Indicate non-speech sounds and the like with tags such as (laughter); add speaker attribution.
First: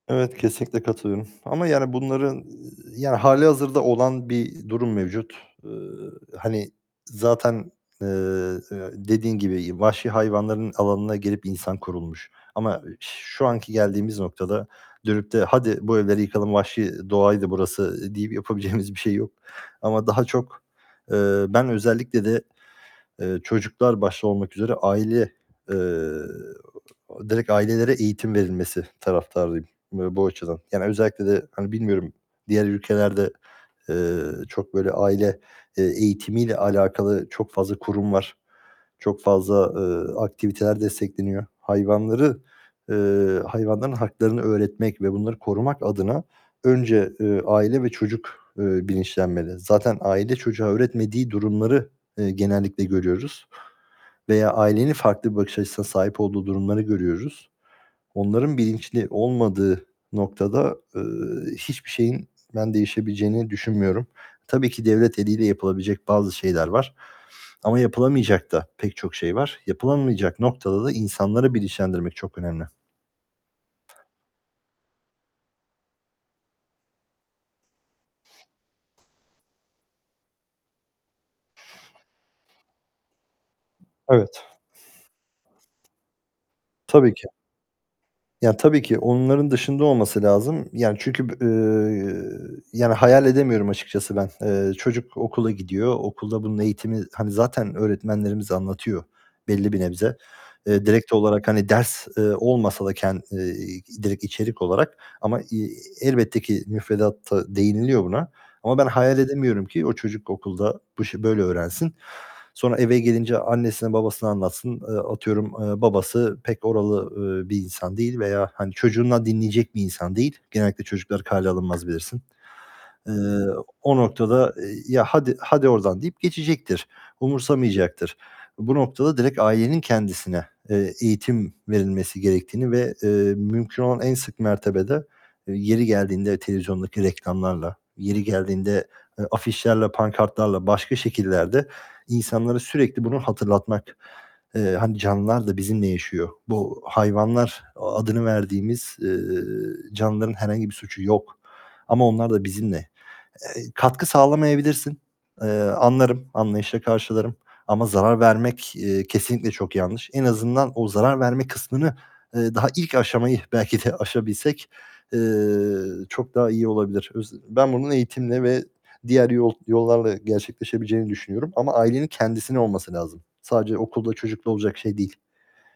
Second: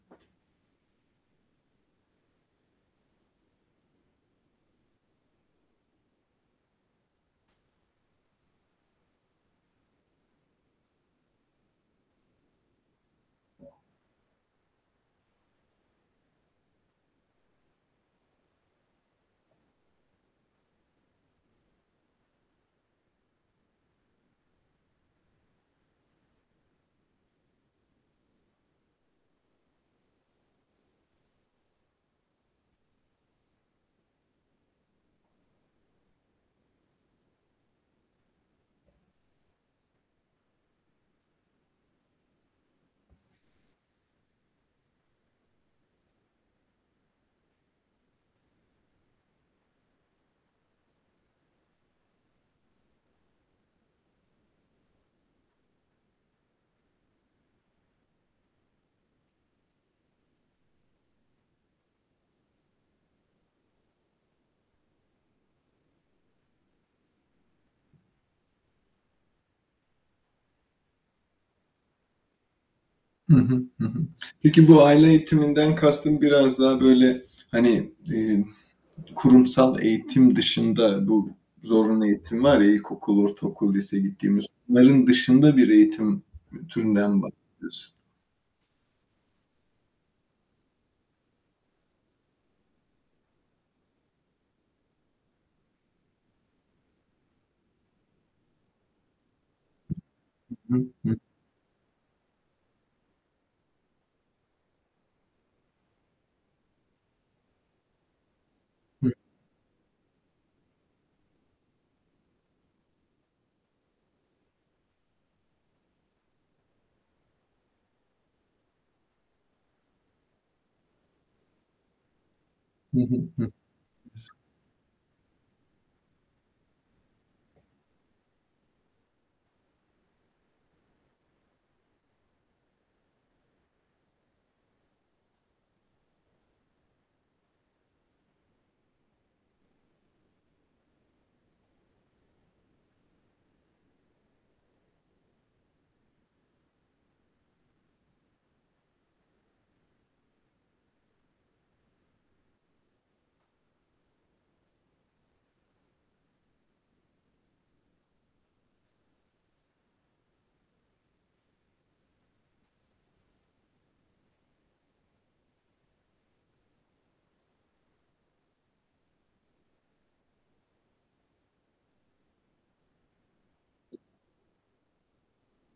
Speaker 1: Evet, kesinlikle katılıyorum ama yani bunların yani hâlihazırda olan bir durum mevcut. Eee, hani zaten, eee, dediğin gibi vahşi hayvanların alanına girip insan kurulmuş ama şu anki geldiğimiz noktada dönüp de "Hadi, bu evleri yıkalım, vahşi doğaydı burası." deyip yapabileceğimiz bir şey yok ama daha, eee, çok ben özellikle de, eee, çocuklar başta olmak üzere aile, eee, direkt ailelere eğitim verilmesi taraftarıyım bu açıdan. Yani özellikle de hani bilmiyorum diğer ülkelerde, eee, çok böyle aile, eee, eğitimiyle alakalı çok fazla kurum var, çok fazla, eee, aktiviteler destekleniyor. Hayvanları, eee, hayvanların haklarını öğretmek ve bunları korumak adına önce, eee, aile ve çocuk, eee, bilinçlenmeli. Zaten aile çocuğa öğretmediği durumları, eee, genellikle görüyoruz veya ailenin farklı bir bakış açısına sahip olduğu durumları görüyoruz. Onların bilinçli olmadığı noktada, eee, hiçbir şeyin ben değişebileceğini düşünmüyorum. Tabii ki devlet eliyle yapılabilecek bazı şeyler var ama yapılamayacak da pek çok şey var. Yapılamayacak noktada da insanları bilinçlendirmek çok önemli.
Speaker 2: Hı hı, hı hı. Peki bu aile eğitiminden kastın biraz daha böyle hani, eee, kurumsal eğitim dışında bu zorunlu eğitim var ya ilkokul, ortaokul, lise
Speaker 1: Evet.
Speaker 2: gittiğimiz, onların dışında bir eğitim türünden
Speaker 1: Tabii
Speaker 2: mi
Speaker 1: ki.
Speaker 2: bahsediyorsun?
Speaker 1: Yani tabii ki onların dışında olması lazım. Yani çünkü b eee, yani hayal edemiyorum açıkçası ben. Eee, çocuk okula gidiyor, okulda bunun eğitimi hani zaten öğretmenlerimiz anlatıyor belli bir nebze.
Speaker 2: Hı
Speaker 1: Eee,
Speaker 2: hı,
Speaker 1: direkt
Speaker 2: hı.
Speaker 1: olarak hani ders, eee, olmasa da ken eee, direkt içerik olarak ama, eee, elbette ki müfredatta değiniliyor buna ama ben
Speaker 2: Hı.
Speaker 1: hayal edemiyorum ki o çocuk okulda bu işi böyle öğrensin. Sonra eve gelince annesine babasına anlatsın. Eee, atıyorum, eee, babası pek oralı, eee, bir insan değil veya hani çocuğundan dinleyecek bir insan değil. Genellikle çocukları kâale alınmaz bilirsin.
Speaker 2: Hı
Speaker 1: Eee,
Speaker 2: hı, hı.
Speaker 1: o
Speaker 2: (unintelligible)
Speaker 1: noktada "Ya hadi, hadi oradan." deyip geçecektir, umursamayacaktır. Bu noktada direkt ailenin kendisine, eee, eğitim verilmesi gerektiğini ve, eee, mümkün olan en sık mertebede yeri geldiğinde televizyondaki reklamlarla, yeri geldiğinde, eee, afişlerle, pankartlarla başka şekillerde insanlara sürekli bunu hatırlatmak. Eee, hani canlılar da bizimle yaşıyor. Bu hayvanlar adını verdiğimiz, eee, canlıların herhangi bir suçu yok ama onlar da bizimle. Eee, katkı sağlamayabilirsin. Eee, anlarım, anlayışla karşılarım ama zarar vermek, eee, kesinlikle çok yanlış. En azından o zarar verme kısmını, eee, daha ilk aşamayı belki de aşabilsek, eee, çok daha iyi olabilir. Öz ben bunun eğitimle ve diğer yol yollarla gerçekleşebileceğini düşünüyorum ama ailenin kendisine olması lazım. Sadece okulda, çocukla olacak şey değil.